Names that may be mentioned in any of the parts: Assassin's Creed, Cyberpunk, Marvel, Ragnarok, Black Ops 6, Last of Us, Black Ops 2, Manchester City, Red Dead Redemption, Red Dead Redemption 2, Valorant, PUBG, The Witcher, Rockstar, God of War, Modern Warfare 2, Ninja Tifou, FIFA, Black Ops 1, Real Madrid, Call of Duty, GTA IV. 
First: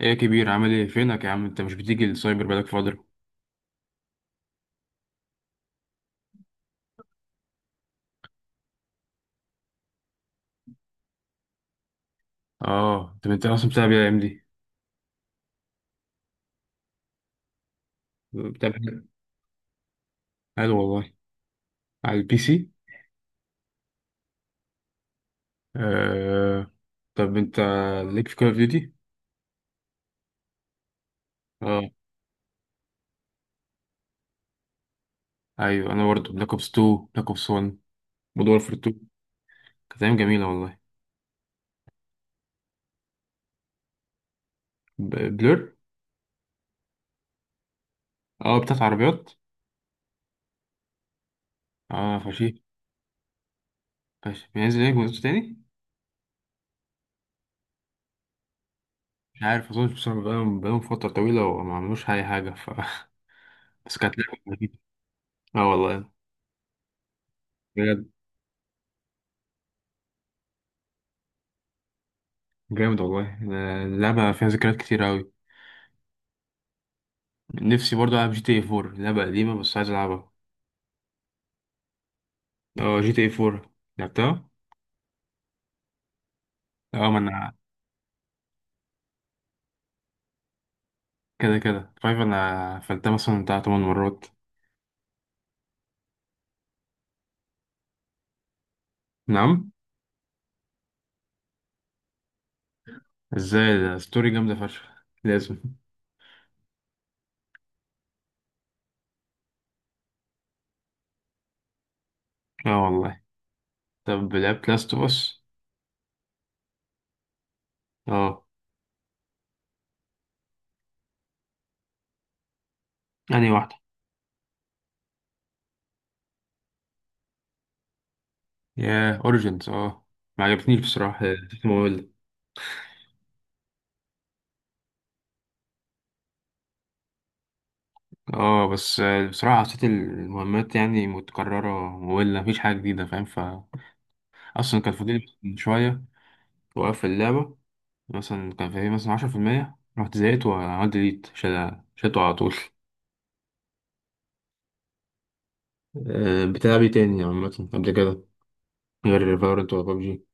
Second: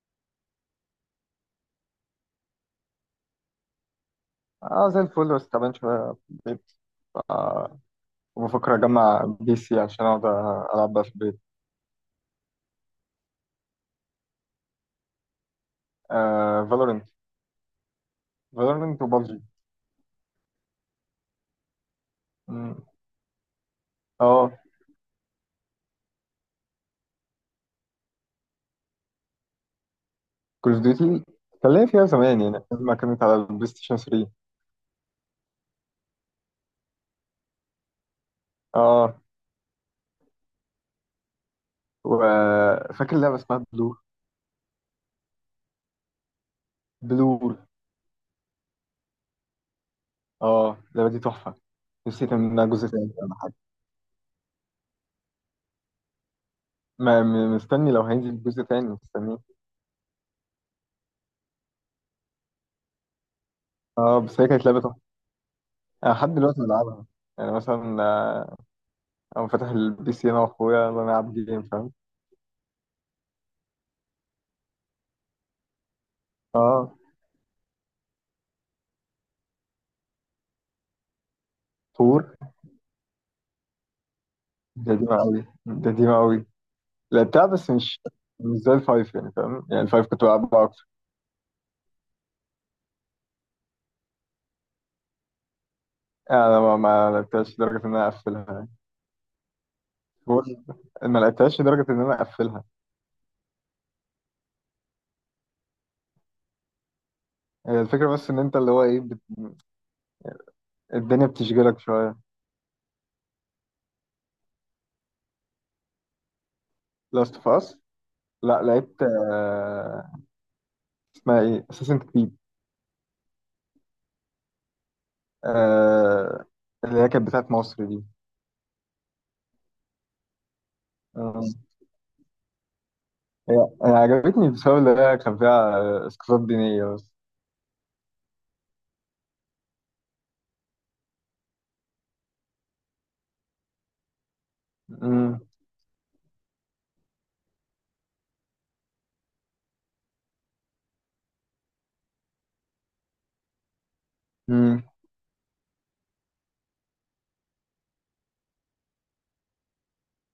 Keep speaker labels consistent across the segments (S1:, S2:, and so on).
S1: ايه يا كبير؟ عامل ايه؟ فينك يا عم؟ انت مش بتيجي السايبر بقالك فترة.
S2: اه، زي الفل بس تعبان شوية في البيت. ف- وبفكر أجمع بي سي عشان أقعد ألعب بقى في البيت.
S1: اه، طب انت اصلا بتلعب ايه الايام دي؟
S2: آه، فالورنت.
S1: بتلعب
S2: فالورنت
S1: إيه؟
S2: وبابجي.
S1: حلو والله. على البي سي.
S2: مم. اه،
S1: آه. طب انت ليك في كول اوف ديوتي؟
S2: كول اوف ديوتي كان ليا
S1: اه.
S2: فيها زمان، يعني لما كانت على البلاي ستيشن 3.
S1: ايوه، انا برضه بلاك اوبس 2، بلاك اوبس 1، مود وورفير 2.
S2: اه،
S1: كانت ايام جميلة والله.
S2: وفاكر لعبة اسمها بلور.
S1: بلور.
S2: بلور.
S1: اه، بتاعت عربيات.
S2: اه، اللعبة دي تحفة.
S1: اه،
S2: نفسي يتعمل
S1: فشيخ.
S2: منها جزء تاني ولا حاجة.
S1: فشيخ. بينزل ايه جزء تاني؟
S2: ما م- مستني، لو هينزل جزء تاني مستنيه.
S1: مش عارف، اظن بصراحة بقالهم فترة طويلة وما عملوش اي حاجة ف بس كانت
S2: اه
S1: لعبة
S2: بس هي كانت
S1: لذيذة.
S2: لعبة تحفة.
S1: اه والله.
S2: أنا لحد دلوقتي بلعبها، يعني مثلا أنا فاتح البي سي أنا وأخويا، يلا نلعب جيم، فاهم.
S1: جامد والله. أنا اللعبة فيها ذكريات كتير أوي.
S2: اه،
S1: نفسي برضه ألعب جي تي اي فور. لعبة قديمة بس عايز ألعبها.
S2: فور.
S1: اه، جي تي اي فور. لعبتها؟
S2: دي قوي. دي قوي.
S1: اه ما
S2: لعبتها
S1: أنا.
S2: بس مش زي الفايف، يعني فاهم، يعني الفايف كنت بلعبها اكتر.
S1: كده كده فايف، أنا فلتها مثلا بتاع 8 مرات.
S2: يعني انا ما لعبتهاش لدرجه ان انا اقفلها، يعني
S1: نعم؟
S2: فور. ما لعبتهاش لدرجه ان انا اقفلها.
S1: ازاي؟ ده ستوري جامدة فشخ. لازم.
S2: هي الفكره بس ان انت اللي هو ايه الدنيا بتشغلك شويه.
S1: اه والله. طب لعبت لاست اوف اس؟
S2: لاست اوف اس؟
S1: اه.
S2: لا، لعبت اسمها ايه، اساسن كريد.
S1: أنهي واحدة؟
S2: آه... اللي هي كانت بتاعت مصر دي.
S1: ياه، أوريجينز. اه. ما عجبتنيش بصراحة،
S2: آه،
S1: نسيت مملة.
S2: هي هي عجبتني بسبب اللي هي كان فيها اسقاطات دينيه بس.
S1: اه بس بصراحة حسيت المهمات يعني متكررة. مملة، مفيش حاجة جديدة، فاهم؟ ف أصلا كان فاضل شوية وقفل اللعبة. مثلا كان فيه مثلا 10%، رحت زهقت وعملت ديليت، شلته على طول.
S2: امم.
S1: أه، بتلعبي تاني عامة قبل كده؟ غير فالورنت ولا ببجي؟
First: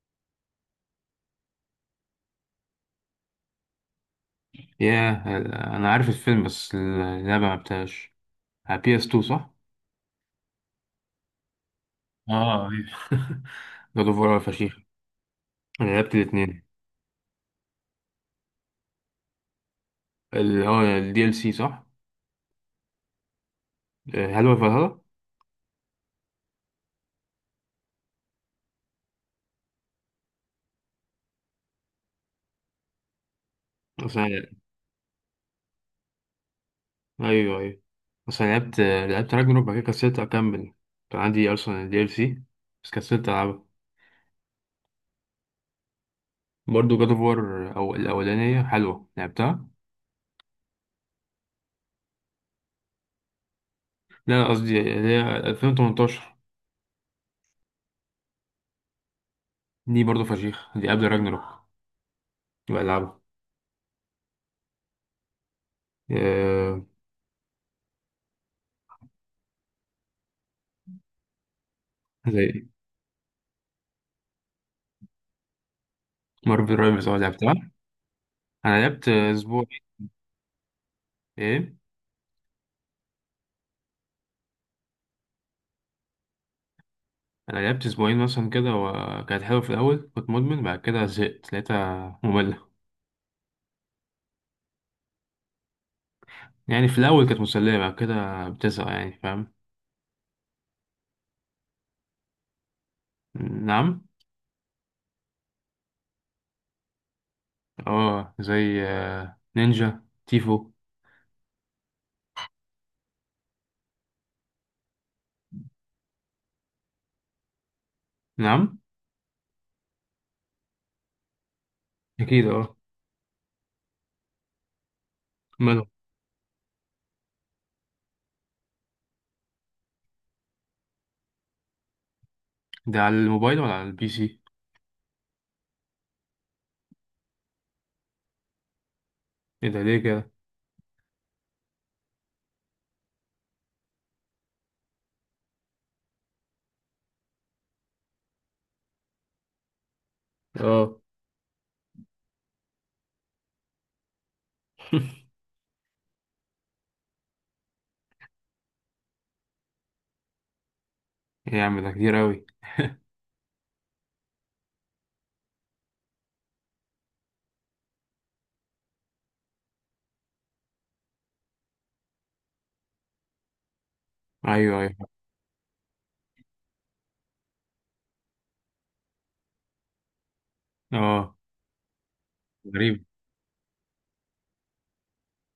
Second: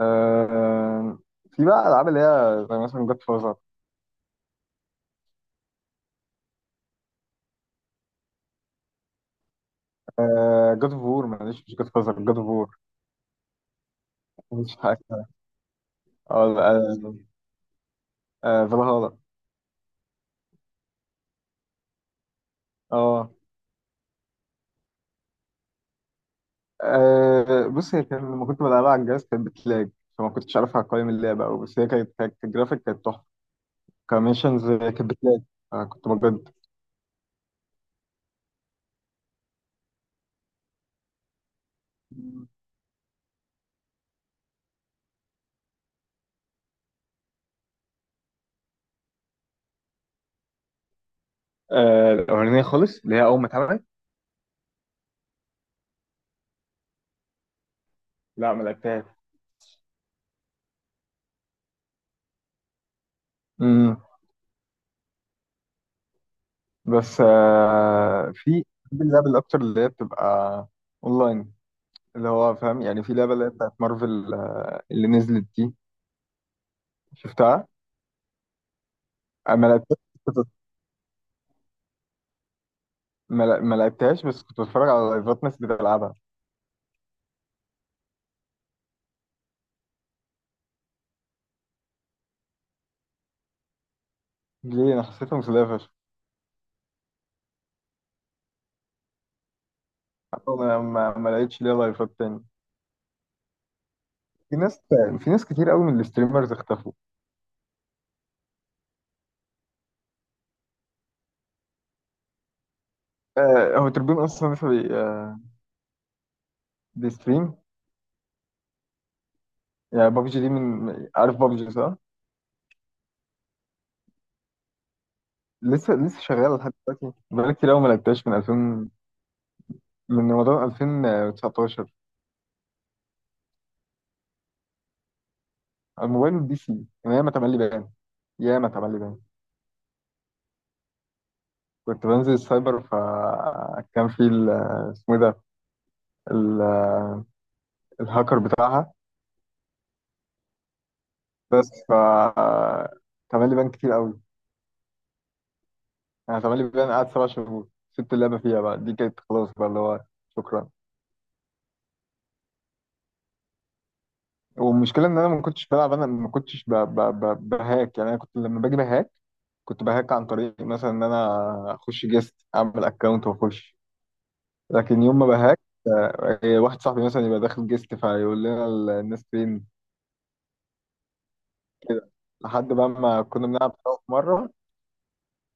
S2: آه في بقى العاب اللي هي زي مثلا جود فازر.
S1: ياه. أنا عارف الفيلم بس اللعبة ملعبتهاش. على بي اس 2 صح؟
S2: جود اوف وور، معلش، مش جود فازر، جود اوف وور.
S1: اه، أيوة. جاد اوف وار
S2: مش
S1: فشيخ.
S2: حاجه، اه.
S1: أنا لعبت الاتنين.
S2: آه، فالهالا.
S1: ال اه الدي ال سي صح؟
S2: اه
S1: هل هو فالهالا؟
S2: بص، هي كان لما كنت بلعبها على الجهاز كانت بتلاج، فما كنتش عارفها، قوائم اللعبه أوي، بس هي كانت الجرافيك كانت تحفه.
S1: بس أنا.
S2: كميشنز كانت بتلاج، فكنت بجد.
S1: أيوه، أيوه. بس أنا لعبت راجنروك، بعد كده كسلت أكمل. كان عندي أصلا الدي ال سي. بس كسلت ألعبها. برضه جاد اوف وار، او الاولانيه حلوه لعبتها.
S2: الأولانية خالص اللي هي أول ما اتعملت.
S1: لا لا، قصدي اللي هي 2018.
S2: لا، ما لعبتهاش.
S1: دي برضه فشيخ، دي قبل راجناروك. بلعبها.
S2: امم.
S1: آه.
S2: بس في بحب اللعب الأكتر اللي هي بتبقى أونلاين، اللي
S1: زي
S2: هو فاهم يعني، في لعبة اللي هي بتاعت مارفل اللي نزلت دي.
S1: مارفل رايفلز، اه لعبتها.
S2: شفتها؟
S1: انا لعبت
S2: أنا
S1: اسبوع.
S2: ما لعبتهاش. كنت-
S1: ايه؟
S2: ما لعبتهاش بس كنت بتفرج على لايفات ناس بتلعبها.
S1: انا لعبت اسبوعين مثلا كده، وكانت حلوه. في الاول كنت مدمن، بعد كده زهقت لقيتها ممله.
S2: ليه، أنا حسيتها مسلية فشخ.
S1: يعني في الاول كانت مسليه، بعد كده بتزهق، يعني فاهم.
S2: حتى أنا ما لقيتش ليها لايفات تاني.
S1: نعم.
S2: في ناس في ناس كتير قوي من الستريمرز اختفوا.
S1: اه، زي نينجا تيفو.
S2: هو تربين أصلا لسه بيستريم.
S1: نعم.
S2: يعني بابجي دي من، عارف بابجي صح؟
S1: اكيد اه. ماله.
S2: لسه لسه شغالة لحد دلوقتي، بقالي كتير قوي ما لعبتهاش من رمضان 2019.
S1: ده على الموبايل ولا على البي سي؟
S2: على الموبايل والبي سي، يعني ياما تملي بيان، ياما تملي بيان.
S1: ايه ده؟ ليه كده؟
S2: كنت بنزل السايبر فكان في اسمه إيه ده، ال- الهاكر بتاعها،
S1: اه.
S2: بس ف. اتعمل لي بان كتير قوي. انا اتعمل لي بان قعد 7 شهور، سبت اللعبه فيها بقى، دي كانت خلاص بقى اللي هو شكرا.
S1: ايه يا عم، ده كتير قوي.
S2: والمشكله ان انا ما كنتش بلعب، انا ما كنتش بهاك، يعني انا كنت لما باجي بهاك، كنت بهاك عن طريق مثلا ان انا اخش جيست، اعمل اكونت واخش.
S1: ايوه،
S2: لكن
S1: ايوه،
S2: يوم ما بهاك، واحد صاحبي مثلا يبقى داخل جيست فيقول لنا الناس فين،
S1: اه.
S2: كده، لحد بقى
S1: غريب.
S2: ما كنا بنلعب سوا في مرة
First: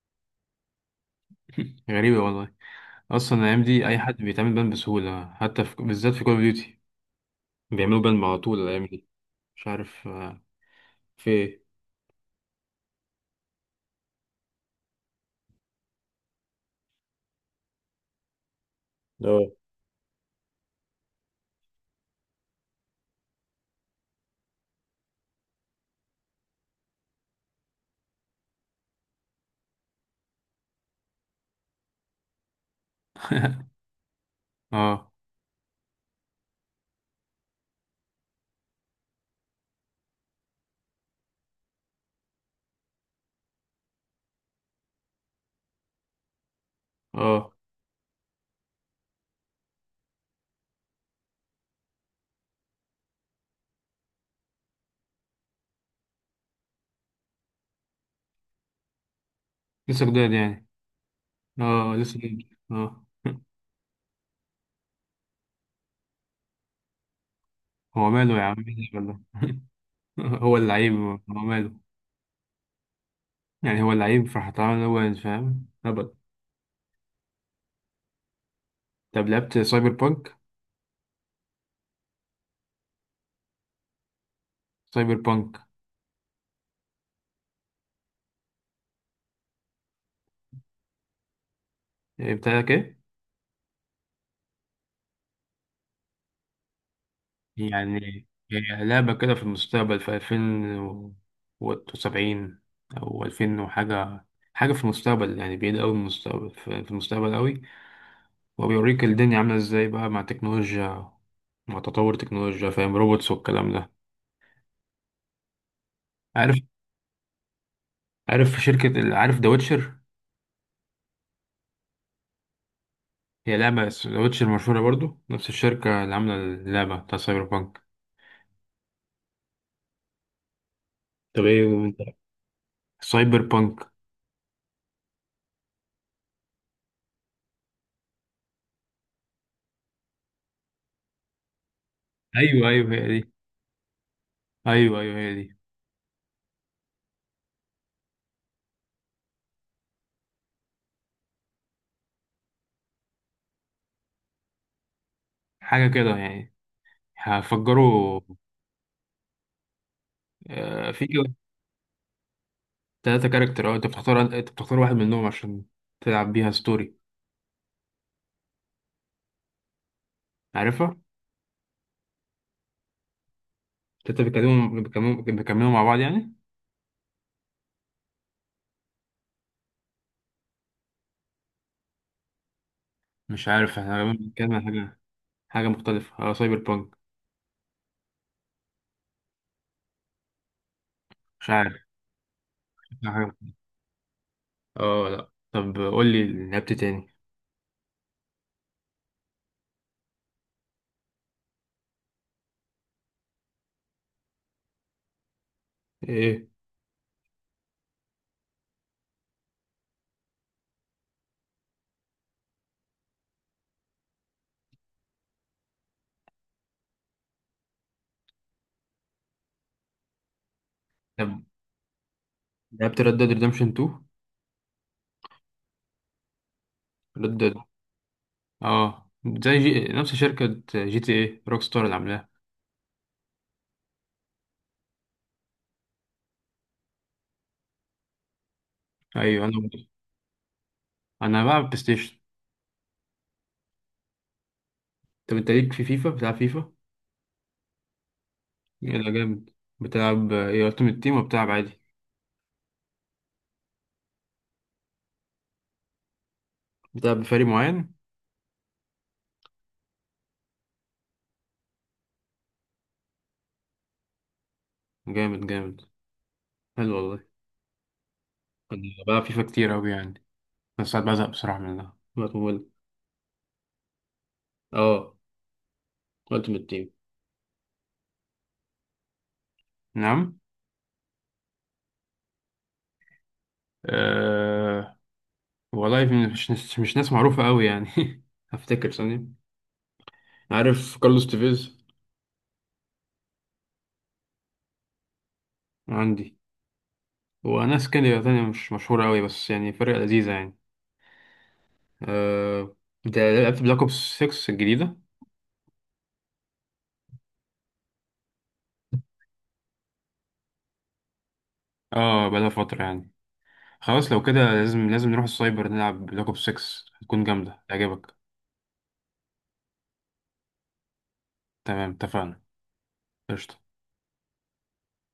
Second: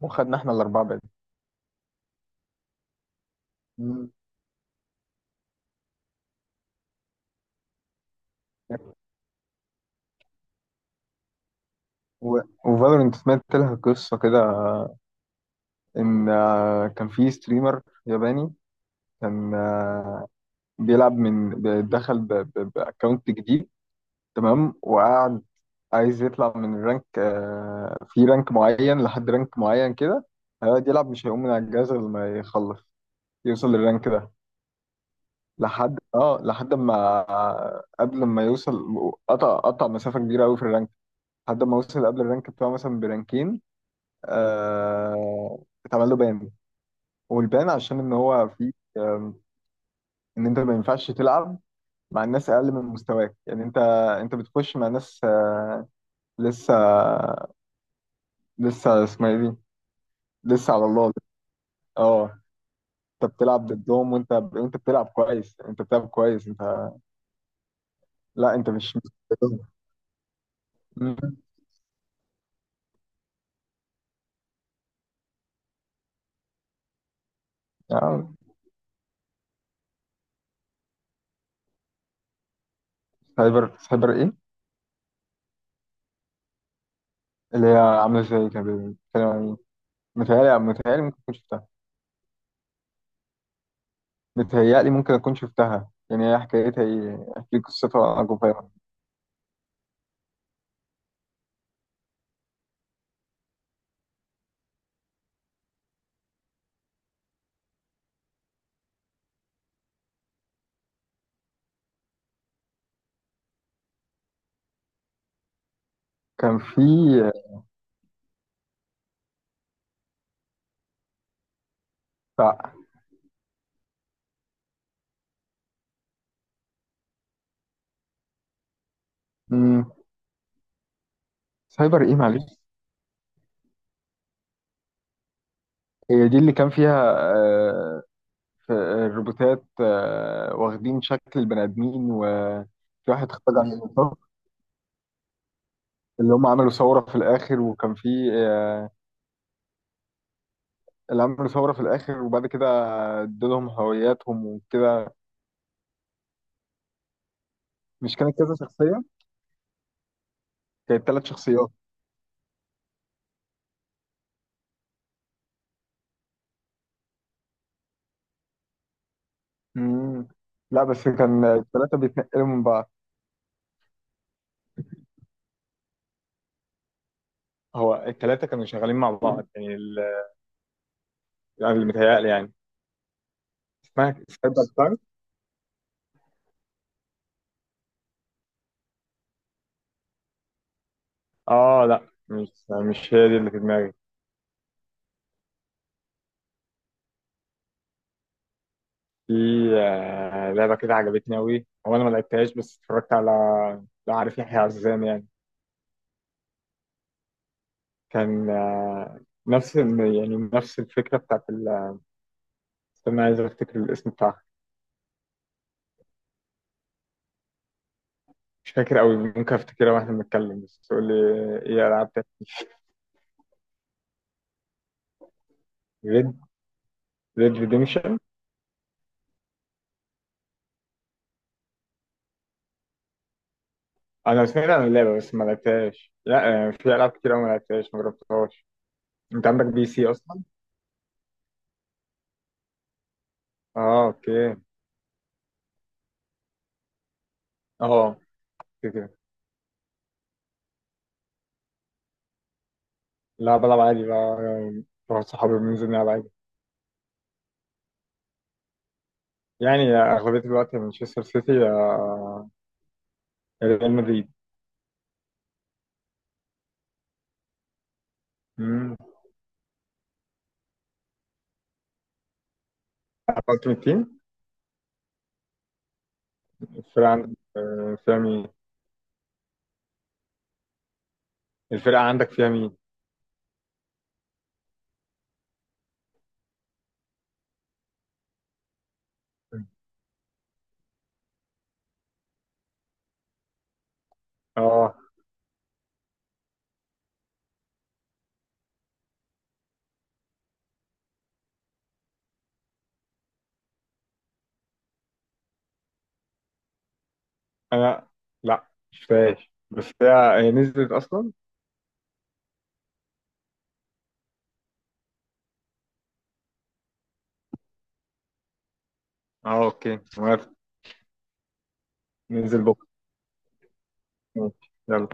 S2: وخدنا احنا الأربعة بعيد.
S1: غريبة والله. اصلا الايام دي اي
S2: مم.
S1: حد بيتعمل بان بسهولة، حتى بالذات في كول اوف ديوتي. بيعملوا بان على طول الايام دي. مش عارف، في ايه.
S2: و... وفالورنت سمعت لها قصة كده، إن كان في ستريمر ياباني،
S1: اه،
S2: كان بيلعب، دخل بأكونت جديد، تمام، وقعد عايز يطلع من الرانك، في رانك معين لحد رانك معين كده، هيقعد يلعب، مش هيقوم من على الجهاز غير لما يخلص يوصل للرانك ده.
S1: اه،
S2: لحد ما قبل ما يوصل، قطع مسافة كبيرة قوي في الرانك، لحد ما وصل قبل الرانك بتاعه مثلا برانكين، آه، اتعمل له بان.
S1: اه،
S2: والبان عشان ان هو في ان انت ما ينفعش تلعب مع الناس اقل من مستواك، يعني انت انت بتخش مع ناس لسه، لسه اسمها ايه دي،
S1: لسه جداد يعني.
S2: لسه على الله.
S1: اه لسه
S2: اه،
S1: جداد اه.
S2: انت بتلعب ضدهم، وانت بتلعب كويس، انت بتلعب كويس، انت.
S1: هو ماله يا
S2: لا،
S1: عم؟
S2: انت
S1: مين
S2: مش
S1: ولا؟
S2: ضدهم.
S1: هو اللعيب هو
S2: مم.
S1: ماله؟ يعني هو اللعيب فهتعامل، هو فاهم هبل.
S2: آه،
S1: طب لعبت سايبر بانك؟
S2: سايبر ايه؟
S1: سايبر بانك.
S2: اللي هي عامله ازاي؟ كانت بتتكلم عن إيه؟ متهيألي ممكن تكون شفتها.
S1: إيه بتاعك ايه؟
S2: بتهيألي ممكن أكون شفتها، يعني هي حكايتها إيه؟ أحكي لك قصتها
S1: يعني
S2: جوفاء.
S1: هي لعبة كده في المستقبل، في 2070، أو ألفين وحاجة، حاجة في المستقبل، يعني بعيد أوي من المستقبل، في المستقبل أوي. وبيوريك الدنيا عاملة إزاي بقى مع التكنولوجيا، مع تطور التكنولوجيا، فاهم؟ روبوتس والكلام ده. عارف.
S2: كان في
S1: عارف ذا ويتشر.
S2: بتاع،
S1: هي لعبة ذا ويتشر مشهورة برضو، نفس الشركة اللي عاملة اللعبة بتاع سايبر بانك.
S2: مم.
S1: طب ايه انت.
S2: سايبر إيه، معلش؟
S1: سايبر بانك.
S2: هي دي اللي كان فيها في الروبوتات، واخدين شكل البني آدمين، وفي
S1: ايوه، ايوه، هي دي.
S2: واحد اخترع الروبوتات
S1: ايوه، ايوه، هي دي.
S2: اللي هم عملوا ثورة في الآخر، وكان في آه، اللي عملوا ثورة في الآخر، وبعد كده ادولهم هوياتهم وكده.
S1: حاجة كده يعني.
S2: مش
S1: هفجروا.
S2: كانت كذا شخصية؟
S1: في
S2: كانت 3 شخصيات.
S1: 3 كاركتر، اه انت بتختار واحد منهم عشان تلعب بيها ستوري.
S2: مم. لا،
S1: عارفها؟
S2: بس كان الثلاثة بيتنقلوا من بعض.
S1: انت بيكلموا بيكلموا بيكملوا مع بعض يعني؟
S2: هو الثلاثة كانوا شغالين مع بعض، يعني يعني اللي متهيألي يعني،
S1: مش عارف، احنا غالبا
S2: اسمها
S1: بنتكلم
S2: سايد
S1: عن
S2: باي سايد.
S1: حاجة، حاجة مختلفة. اه سايبر بانك. مش عارف.
S2: اه، لا، مش هي دي اللي
S1: حاجة-
S2: في دماغي.
S1: اه لا، طب قول لي لعبت تاني.
S2: في لعبة كده عجبتني أوي، هو أنا ما لعبتهاش بس اتفرجت على، لا عارف يحيى عزام يعني،
S1: ايه؟
S2: كان نفس يعني نفس الفكرة بتاعت استنى، عايز أفتكر الاسم بتاعها. مش فاكر أوي، ممكن أفتكرها وإحنا بنتكلم، بس تقول لي
S1: طب
S2: إيه ألعاب تاني.
S1: لعبت ريد ديد ريدمشن 2؟
S2: ريد
S1: ريد
S2: ريد
S1: ديد.
S2: ريديمشن.
S1: اه، زي نفس شركة جي تي ايه روك ستار اللي عاملاها.
S2: أنا سمعت عن اللعبة بس ما لعبتهاش، لا في ألعاب كتير أوي ما لعبتهاش، ما جربتهاش.
S1: ايوه،
S2: انت عندك
S1: انا.
S2: بي سي اصلا؟
S1: انا بلعب بلاي ستيشن.
S2: اه، اوكي.
S1: طب انت ليك في فيفا؟ بتلعب فيفا؟
S2: اه، كده
S1: يلا
S2: كده.
S1: جامد. بتلعب ايه، التيم تيم وبتلعب عادي؟
S2: لا، بلعب عادي بقى، يعني مع صحابي بننزل نلعب عادي.
S1: بتلعب بفريق معين؟
S2: يعني اغلبيه الوقت مانشستر سيتي، ريال مدريد.
S1: جامد، جامد. حلو والله. كنت
S2: امم.
S1: بلعب فيفا كتير أوي يعني، بس ساعات بزهق بصراحة منها مطول.
S2: قلت من التيم،
S1: اه، التيمت تيم.
S2: الفرقه عندك فيها مين؟
S1: نعم.
S2: الفرقه عندك فيها مين؟
S1: أه... والله، مش ناس معروفة أوي يعني. هفتكر ثانية. عارف كارلوس تيفيز؟
S2: اه،
S1: عندي. وناس كده تانية مش مشهورة أوي، بس يعني فرقة لذيذة يعني. أه... أنت لعبت بلاك أوبس 6 الجديدة؟
S2: انا، لا، مش فاهم، بس هي نزلت اصلا.
S1: اه، بقالها فترة يعني. خلاص لو كده، لازم لازم نروح السايبر نلعب بلاك أوبس 6. هتكون جامدة تعجبك.
S2: اه، اوكي، موافق.
S1: تمام، اتفقنا.
S2: ننزل بكره.
S1: قشطة.
S2: ماشي. يلا